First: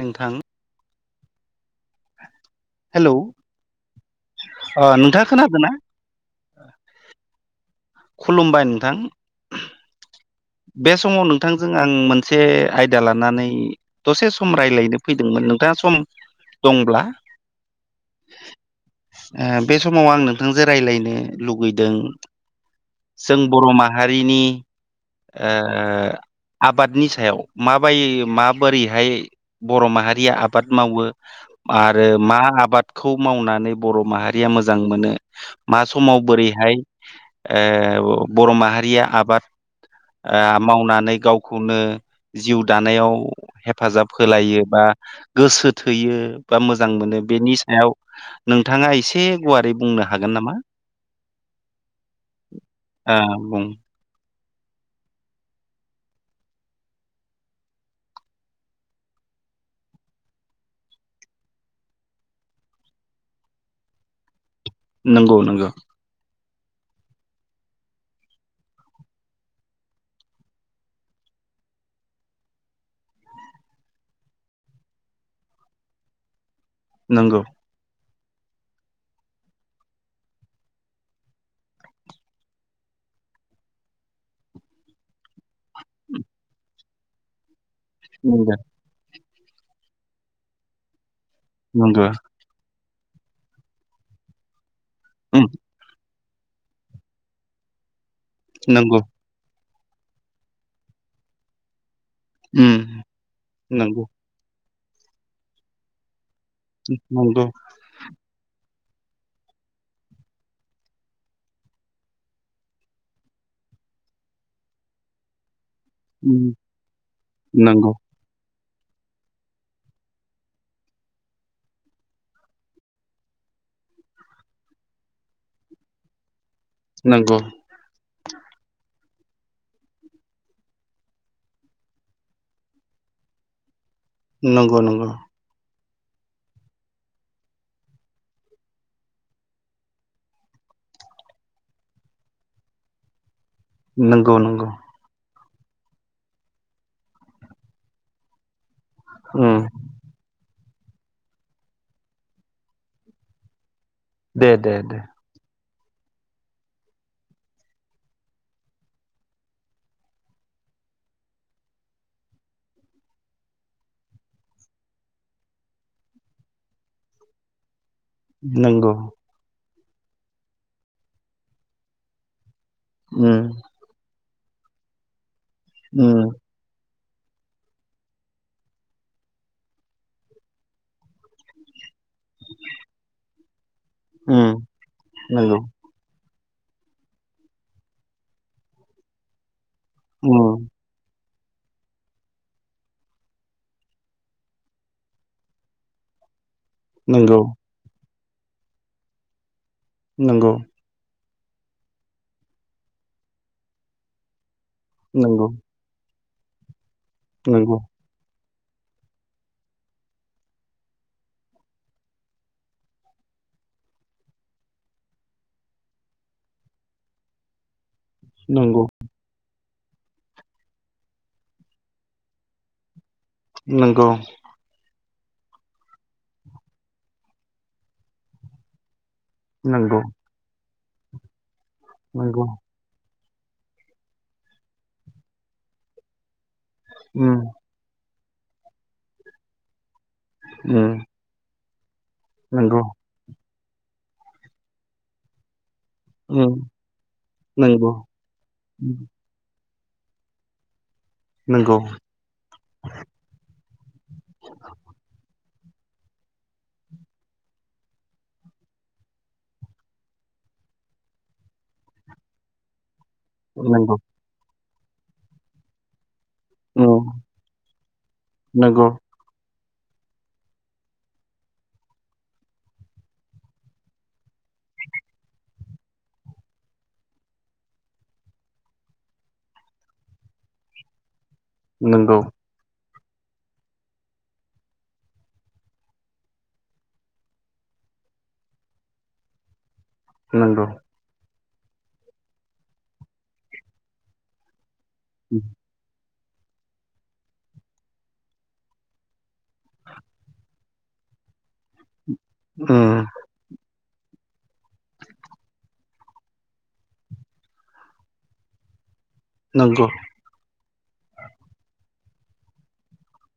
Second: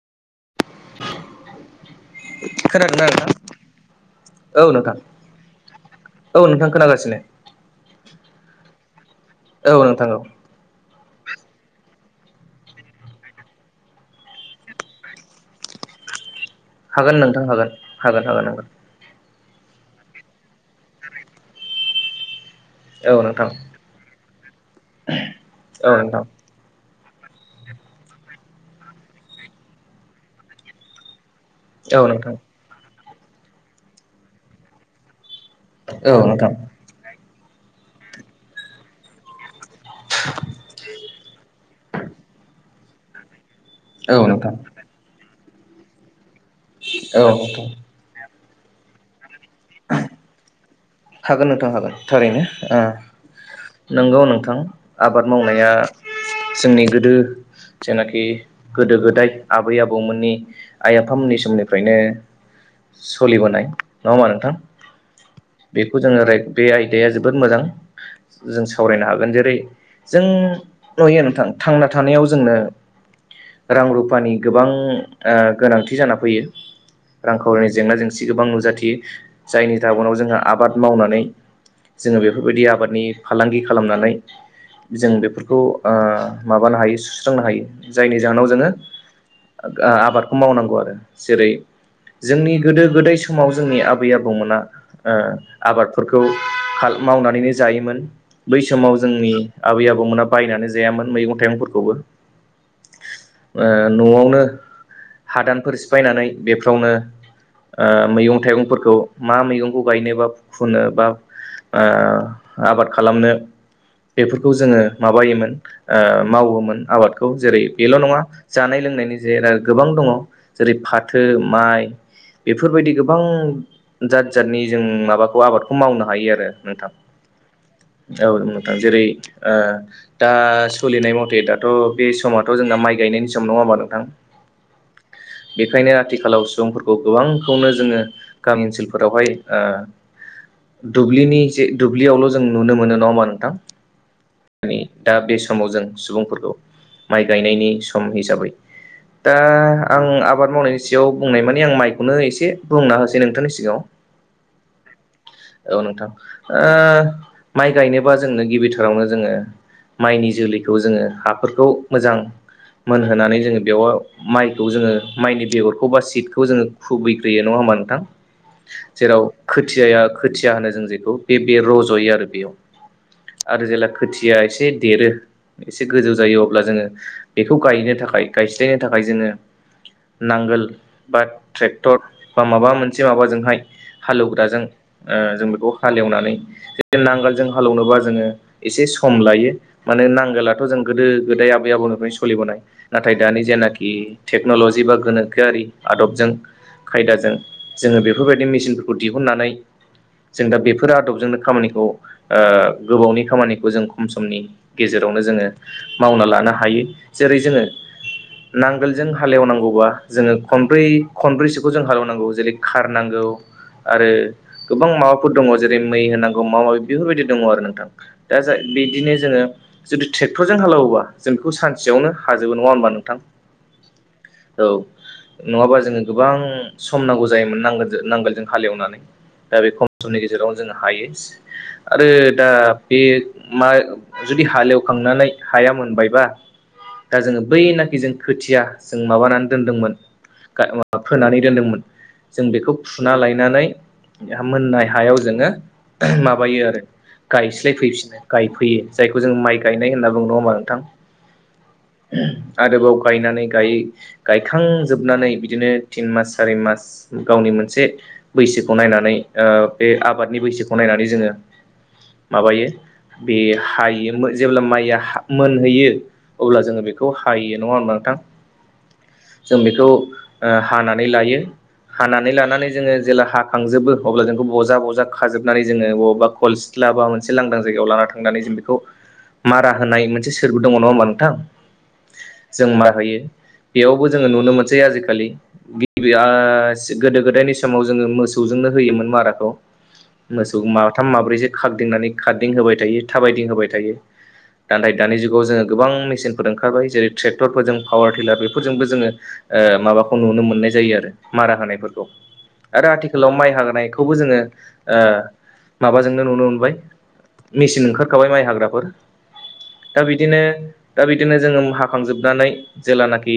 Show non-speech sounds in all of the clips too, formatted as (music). नोंथां। खोनादोंना हेलौ नोंथां। औ ओ नोंथां नोंथाङा खोनादों ना? औ नोंथां खोनागासिनो। खुलुमबाय नोंथां। औ नोंथां औ बे समाव नोंथांजों आं मोनसे आयदा लानानै दसे सम रायलायनो फैदोंमोन। नोंथाङा सम। दंब्ला हागोन नोंथां हागोन हागोन हागोन हागोन। ओ बे समाव आं नोंथांजों रायलायनो लुगैदों। औ जों नोंथां बर' माहारिनि ओ औ नोंथां आबादनि सा। सायाव माबाय माबोरैहाय बर' माहारिया आबाद मावो। औ आरो नोंथां मा आबादखौ मावनानै बर' माहारिया मोजां मोनो। मा औ समाव नोंथां औ नोंथां बोरैहाय ओ बर' माहारिया आबाद। ओ मावनानै गावखौनो जिउ दानायाव। हेफाजाब औ नोंथां होलायो बा गोसो थोयो बा मोजां मोनो बेनि सायाव। नोंथाङा एसे गुवारै बुंनो हागोन नामा। हागोन नोंथां हागोन थारैनो ओ नंगौ नोंथां। थां आबाद मावनाया जोंनि गोदो। जेनाखि गोदो गोदाय आबै आबौमोननि आइ आफामोननि समनिफ्रायनो। सोलिबोनाय नङा होनबा नोंथां नंगौ नों बेखौ जोङो बे आयदाया जोबोद मोजां जों सावरायनो हागोन जेरै जों नुयो नोंथां थांना थानायाव जोंनो रां रुफानि गोबां ओ गोनांथि जाना फैयो नंगौ रांखावरिनि जेंना जेंसि गोबां नुजाथियो जायनि जाउनाव जोंहा आबाद मावनानै जोङो बेफोरबायदि आबादनि फालांगि खालामनानै जों बेफोरखौ ओ माबानो हायो सुस्रांनो हायो जायनि जाहोनाव नंगौ जोङो आबादखौ मावनांगौ आरो जेरै नंगौ जोंनि गोदो गोदाइ समाव जोंनि आबै आबौमोना ओ उम आबादफोरखौ खौ मावनानैनो जायोमोन बै समाव नंगौ जोंनि आबै आबौमोना बायनानै जायामोन मैगं थाइगंफोरखौबो ओ न'आवनो हादानफोर सिफायनानै बेफ्रावनो ओ मैगं थाइगंफोरखौ मा मैगं खौ गायनो बा फुनो बा ओ आबाद खालामनो बेफोरखौ जोङो माबायोमोन ओ उम मावोमोन आबादखौ जेरै नंगौ बेल' नङा जानाय लोंनायनि जेराव गोबां दङ जेरै फाथो माइ बेफोरबायदि गोबां जा जादनि जों माबाखौ आबादखौ मावनो हायो आरो नोंथां नंगौ औ नोंथां जेरै ओ दा सोलिनाय मथे दाथ' बे समाथ' जोंना माइ गायनायनि सम नङा होनबा नोंथां नंगौ नंगौ बेखायनो आथिखालाव सुबुंफोरखौ गोबांखौनो जोङो गामि ओनसोल फोरावहाय ओ दुब्लिनि जे दुब्लियावल' जों नुनो मोनो नङा होमबा नोंथां नंगौ नंगौ दा बे समाव जों सुबुंफोरखौ माइ गायनायनि सम हिसाबै दा उम आं आबाद मावनायनि सा याव बुंनाय माने आं माइखौनो एसे बुंना होसै नोंथांनि सिगाङाव दे दे दे औ नोंथां ओ माइ गायनोबा जोंनो गिबिथारावनो जोङो माइनि जोलैखौ जोङो हाफोरखौ मोजां मोनहोनानै जोङो बेयाव माइखौ जोङो माइनि बेगरखौ बा सिटखौ जोङो खुबैग्रोयो नङा हो नबा नोंथां नंगौ जेराव खोथियाया खोथिया होनो जों जेखौ बे बे रज'यो आरो बेयाव उम आरो जेला खोथिया एसे देरो एसे गोजौ उम जायो अब्ला जोङो बेखौ गायनो थाखाय गायस्लायनो थाखाय जोङो नांगोल बा ट्रेक्टर बा माबा मोनसे माबाजोंहाय हालेवग्राजों उम ओ जों नंगौ बेखौ हालेवनानै जे नांगोलजों हालेवनोबा जोङो एसे सम लायो माने नांगोलाथ' उम जों गोदो गोदाय आबै आबौनिफ्रायनो स'लिबोनाय नाथाय दानि जेनाखि टेक्न'ल'जि बा गोनोखोआरि आदबजों खायदाजों नंगौ जोङो बेफोरबायदि मेसिनफोरखौ दिहुननानै जों नंगौ दा बेफोर आदबजोंनो खामानिखौ ओ गोबावनि खामानिखौ जों खम समनि गेजेरावनो जोङो नंगौ मावना लानो हायो जेरै जोङो नंगौ नांगोलजों हालेवनांगौबा जोङो खनब्रै खनब्रैसोखौ जों हालेवनांगौ जेरै खार नांगौ आरो गोबां माबाफोर दङ जेरै मै होनांगौ मा माबि बेफोरबायदि दङ आरो नोंथां दा जा नंगौ बिदिनो जोङो जुदि ट्रेक्टरजों हालौवोबा जों बेखौ सानसेयावनो हाजोबो नङा होनबा नोंथां नोंगौ औ नङाबा जोङो गोबां सम नांगौ जायोमोन नांगोल नांगोलजों हालेवनानै दा बे खम नंगौ समनि गेजेरावनो जों हायो आरो नंगौ दा बे मा जुदि हालेवखांनानै हाया मोनबायबा दा उम जोङो बैनाखि जों खोथिया जों माबानानै दोन्दोंमोन उम फोनानै दोन्दोंमोन जों बेखौ नंगौ गायनानै मोननाय हायाव जोङो उम माबायो आरो गायस्लाय नंगौ फैफिनो गायफैयो उम जायखौ जों माइ गायनाय होनना बुंङो नङा होमबा नोंथां नंगौ आरोबाव गायनानै गाय गायखांजोबनानै बिदिनो तिन मास सारि मास गावनि मोनसे मोनसे बैसोखौ नायनानै ओ बे आबादनि बैसोखौ नायनानै जोङो माबायो बे नंगौ हायो जेब्ला माइया मोनहैयो अब्ला जोङो बेखौ उम हायो नङा होनबा नोंथां नंगौ जों बेखौ ओ हानानै लायो हानानै लानानै जोङो जेला ह खांजोबो अब्ला जोंखौ बजा ब'जा खाजोबनानै जोङो बबेबा खल सिथ्ला बा मोनसे लां जाय जायगायाव लाना थांनानै जों बेखौ मारा होनाय मोनसे सोरबो दङ नङा होनबा नोंथां नंगौ थायो बेयावबो जोङो नोनो मोनसै आजिकालि गिबिया सि गोदो गोदायनि समाव जोङो मोसौजोंनो होयोमोन माराखौ मोसौ नंगौ माथाम माब्रैसो खारदिंनानै खारदिंहोबाय थायो थाबायदिं होबाय जायों दानबाय दानि जुगाव जों गोबां मिसिन ओंखारबाय जेरै ट्रेक्टरफोरजों पावार टिलार बेफोरजोंबो जोङो ओ माबाखौ नुनो मोननाय जायो आरो मारा हफोरखौ आरो उम आथिखालाव माइ हानायखौ खौबो जोङो ओ माबाजोंनो नुनो मोनबाय मेसिन ओंखारखाबाय माइ हाग्राफोर नंगौ दा बिदिनो दा बिदिनो जोङो हा खांजोबनानै जेेलानाखि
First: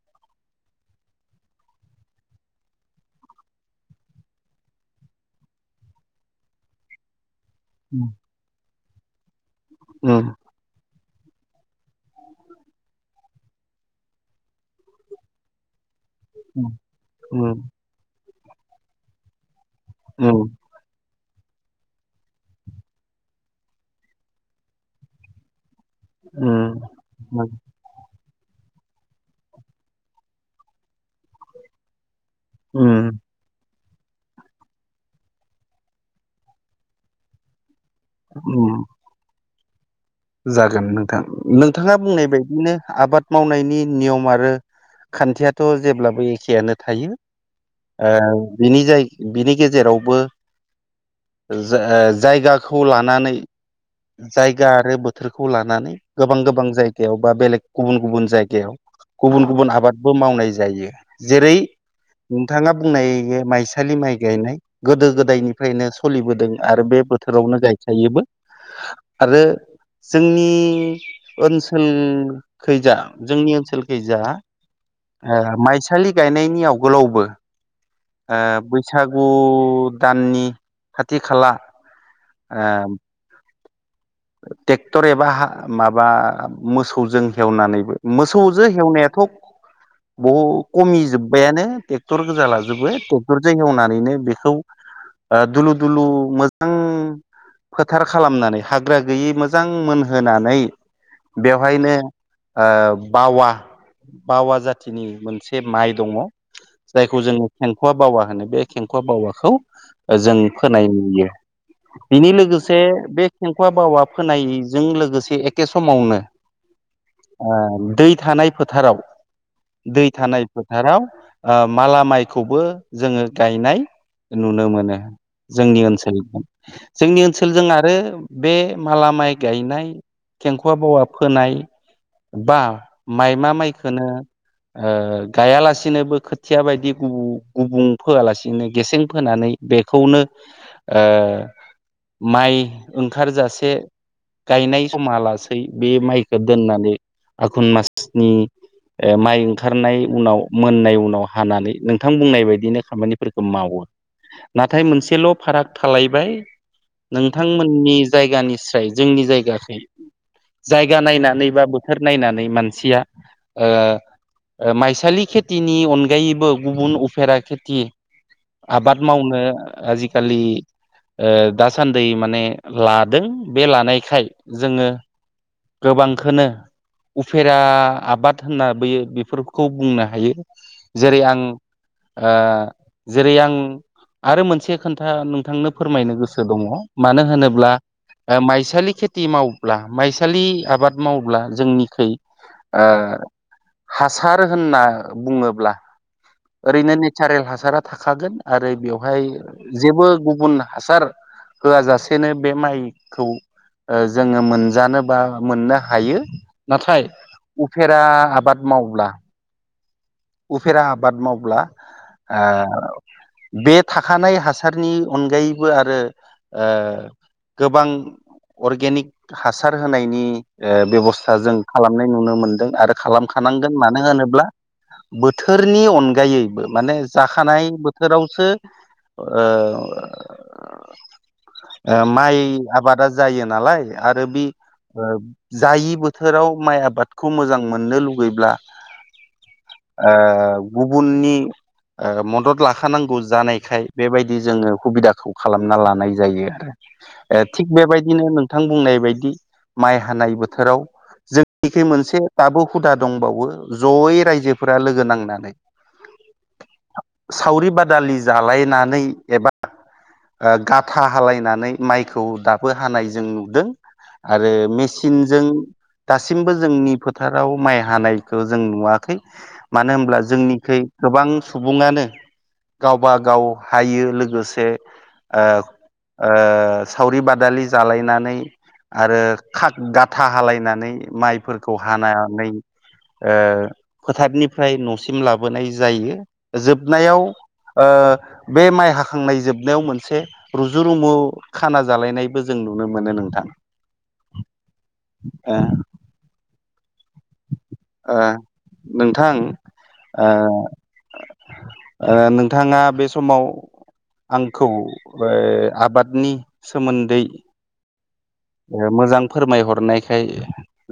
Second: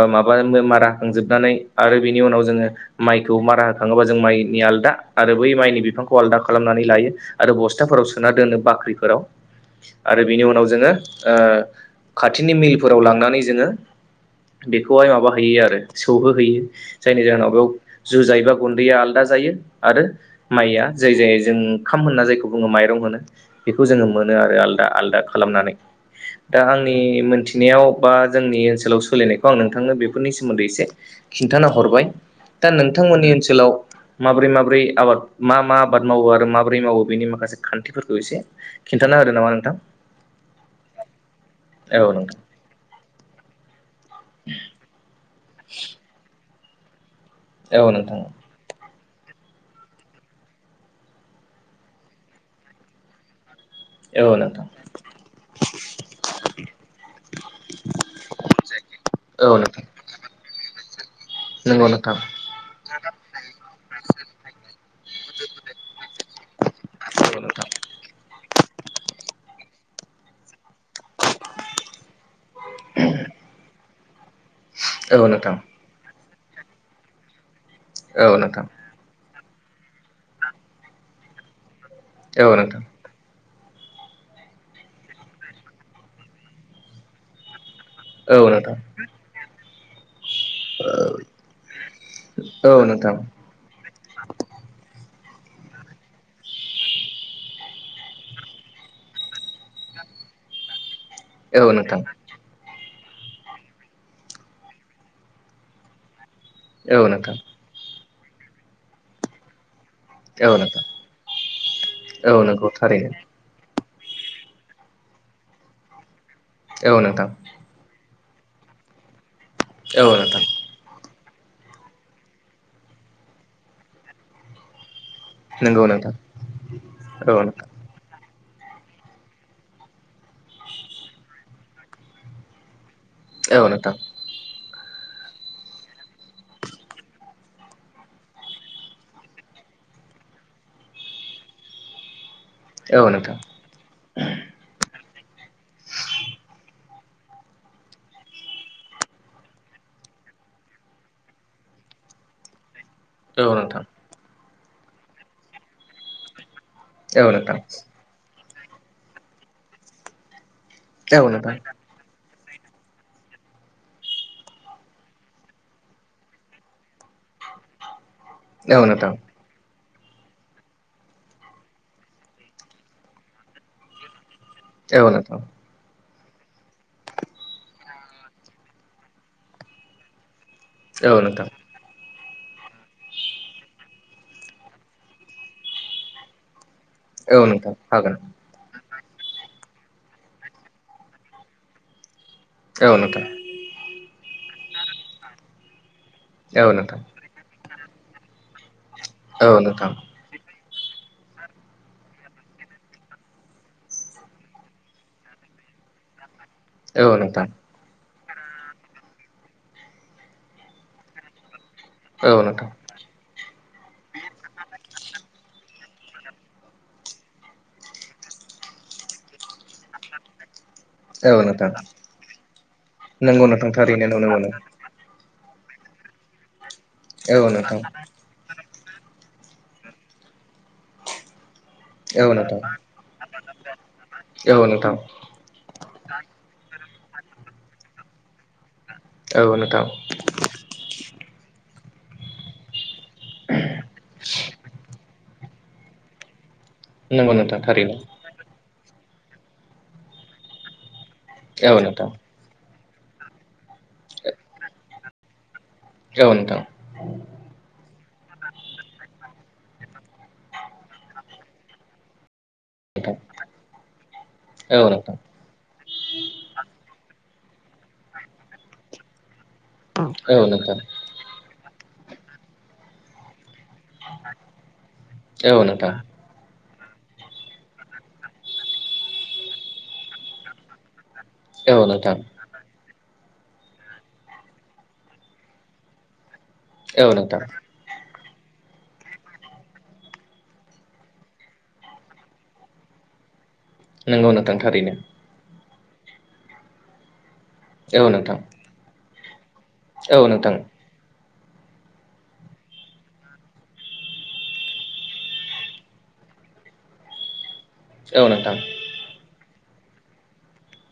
ओ माबा मारा खांजोबनानै आरो बिनि उनाव जोङो माइ खौ मारा होखाङोबा जों माइनि आलदा आरो बै माइनि बिफांखौ आलादा खालामनानै लायो आरो बस्थाफोराव उम सोना दोनो बाख्रिफोराव आरो बिनि उम उनाव जोङो ओ खाथिनि मिलफोराव लांनानै जोङो बेखौहाय माबाहैयो आरो सौहोहैयो जायनि जाहोनाव उम बेयाव जुजाय बा गुन्दैया आलादा जायो आरो उम माइया जाय जाय जों ओंखाम होनना जायखौ बुङो माइरं होनो बेखौ जोङो मोनो आरो आलादा आलादा खालामनानै दा आंनि उम मोनथिनायाव बा जोंनि ओनसोलाव सोलिनायखौ आं नोंथांनो बेफोरनि सोमोन्दै एसे खिन्थाना हरबाय दा उम नोंथांमोननि ओनसोलाव माब्रै माब्रै आबाद मा मा आबाद मावो आरो माबोरै मावो बेनि माखासे खान्थिफोरखौ एसे उम खिन्थाना होदो नामा नोंथां जागोन नोंथां नोंथाङा औ बुंनाय नोंथां बायदिनो आबाद मावनायनि नियमा रो थ' जेब्लाबो एखेयानो थायो औ ओ नोंथां बिनि जाय बिनि गेजेरावबो जायगाखौ लानानै औ नोंथां जायगा आरो बोथ थोरखौ लानानै गोबां गोबां जायगायाव बा बेलेग गुबुन गुबुन जायगायाव गुबुन औ गुबुन नोंथां आबादबो मावनाय जायो जेरै नंगौ नोंथां नोंथाङा बुंनायायो माइसालि माइ गायनाय। गोदो गोदायनिफ्रायनो सलिबोदों आरो बे औ बोथोरावनो नोंथां गायखायोबो। आरो जोंनि ओनसोल खैजा जोंनि ओनसोल खैजा औ अ नोंथां माइसालि गायनायनि आगोवलावबो औ नोंथां औ अ नोंथां बैसागु गु दाननि खाथि खाला औ नोंथां औ नोंथां औ आ नोंथां ट्रेक्टर एबा हा माबा मोसौजों हेवनानैबो औ मोसौजों नोंथां हेवनायाथ' बहु खमिजोब्बायानो ट्रेक्टर गोजा लाजोबो ट्रेक्टर हेवनानैनो बेखौ अ दुलु दुलु मोजां फोथार खालामनानै हा ग्रा गैयि मोजां मोनहोनानै बेवहायनो ओ बावा बावा जाथिनि मोनसे माइ दङ'। औ जायखौ नोंथां जोङो खेंखुवा बावा होनो बे खेंखुवा बावाखौ जों फोनाय नुयो बिनि औ नोंगौ लोगोसे थारैनो बे बावा फोनायजों लोगोसे एखे समावनो औ नोंथां ओ दै थानाय फोथाराव दै औ नोंथां थानाय फोथाराव ओ माला माइखौबो जोङो गायनाय नुनो मोनो। जोंनि नंगौ नोंथां ओनसोलजों जोंनि औ नोंथां ओनसोलजों आरो बे माला माइ गायनाय खेंखुवा बावा फोनाय बा माइमा औ नोंथां माइखोनो ओ गायालासिनोबो खोथिया बायदि गुब गुबुं फोआलासिनो गेसें फोनानै बेखौनो ओ माइ औ नोंथां ओंखारजासे गायनाय समा लासै बे माइखौ दोननानै आघुन मासनि माइ ओंखारनाय उनाव मोननाय उनाव हानानै नोंथां बुंनाय बायदिनो खामानिफोरखौ औ मावो नोंथां नाथाय मोनसेल' फाराग थालायबाय एव नोंथां। जोंनि जायगानिस्राय जोंनि जायगाखो जायगा औ नायनानै नोंथां बा बोथोर नायनानै नै मानसिया ओ ओ माइसालि खेथिनि अनगायैबो गुबुन उफेरा खेथि औ आबाद नोंथां मावनो आजिखालि ओ दासान्दै माने लादों बे लानायखाय जोङो औ नोंथां गोबां खोनो उफेरा आबाद होनना बोयो बेफोरखौ बुंनो हायो। जेरै औ आं नोंथां ओ जेरै आं आरो मोनसे खोन्था नोंथांनो फोरमायनो गोसो दङ'। मानो औ होनोब्ला नोंथां हागोन माइसालि खेत ति मावब्ला माइसालि आबाद मावब्ला जोंनिखै ओ औ नोंथां हा सार होनना बुङोब्ला औ ओरैनो नोंथां नेचारेल हासारा थाखागोन आरो बेयाव बेवहाय औ नोंथां जेबो गुबुन हासार होआ जाासेनो बे माइखौ जोङो मोनजानो बा मोननो हायो। नाथाय औ नोंथां उफेरा आबाद मावब्ला उफेरा आबाद मावब्ला औ नोंथां ओ बे थाखानाय हास सारनि अनगायै बो आरो ओ गोबां अर्गेनिक हासार होनायनि ओ बेब'स्था औ जों नोंथां खालामनाय नुनो मोनदों आरो नंगौ नोंथां खालामखानांगोन मानो थारैनो नुनो मोनो होनोब्ला बोथोरनि अनगायैबो माने औ जाखानाय नोंथां बोथोरावसो ओ औ माइ नोंथां आबादा जायो नालाय आरो बि औ नोंथां ओ जायि बोथोराव माइ आबादखौ मोजां मोननो लुगैब्ला औ नोंथां ओ गुबुननि मदद लाख थानांगौ जानायखाय बेबायदि जोङो खुबिदाखौ खालामना लानाय जायो आरो। नंगौ ए नोंथां थिग थारैनो बेबायदिनो नों थां बुंनाय बायदि माइ हानाय बोथोराव औ जोंनिखि नोंथां मोनसे थाबु हुदा दंबावो जयै रायजोफोरा लोगो नांनानै औ नोंथां सावरि बादालि जालायनानै एबा गाथा हालायनानै माइखौ दाब बो हानाय जों नुदों आरो नोंथां औ नोंथां मेसिनजों दासिमबो जोंनि फो फोथाराव माइ हानायखौ जों नुवाखै मानो होनब्ला औ नोंथां जोंनिखै गोबां सुबुङानो गावबा गाव हायो लोगोसे ओ औ नोंथां ओ सावरि बादालि जालायनानै आरो खाथ गाथा हालायनानै। माइफोरखौ औ नोंथां हानानै। फोथारनिफ्राय न'सिम लाबोनाय जायो औ जोबनायाव नोंथां बे माइ हाखांनाय जोबनायाव मोनसे रुजु रुमु खाना जालायनायबो जों नुनो मोनो नोंथां नंगौ नोंथां थारैनो ओ औ ओ नोंथां। नोंथां ओ औ नोंथां ओ नोंथाङा बे समाव आंखौ ओ आबादनि सोमोन्दै औ नोंथां मोजां फोरमायहरनायखाय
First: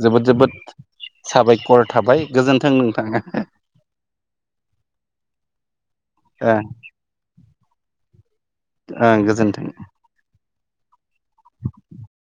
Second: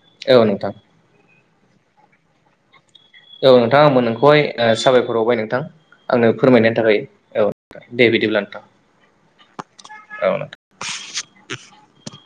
जोबोद औ जोबोद। नोंथां साबायखर थाबाय गोजोन्थों नोंथां औ नोंथां आंबो नोंखौहाय साबायखर बावबाय नोंथां आंनो ओं फोरमायनायनि थाखाय औ दे बिदिब्ला नोंथां ओं गोजोनथों। (unintelligible)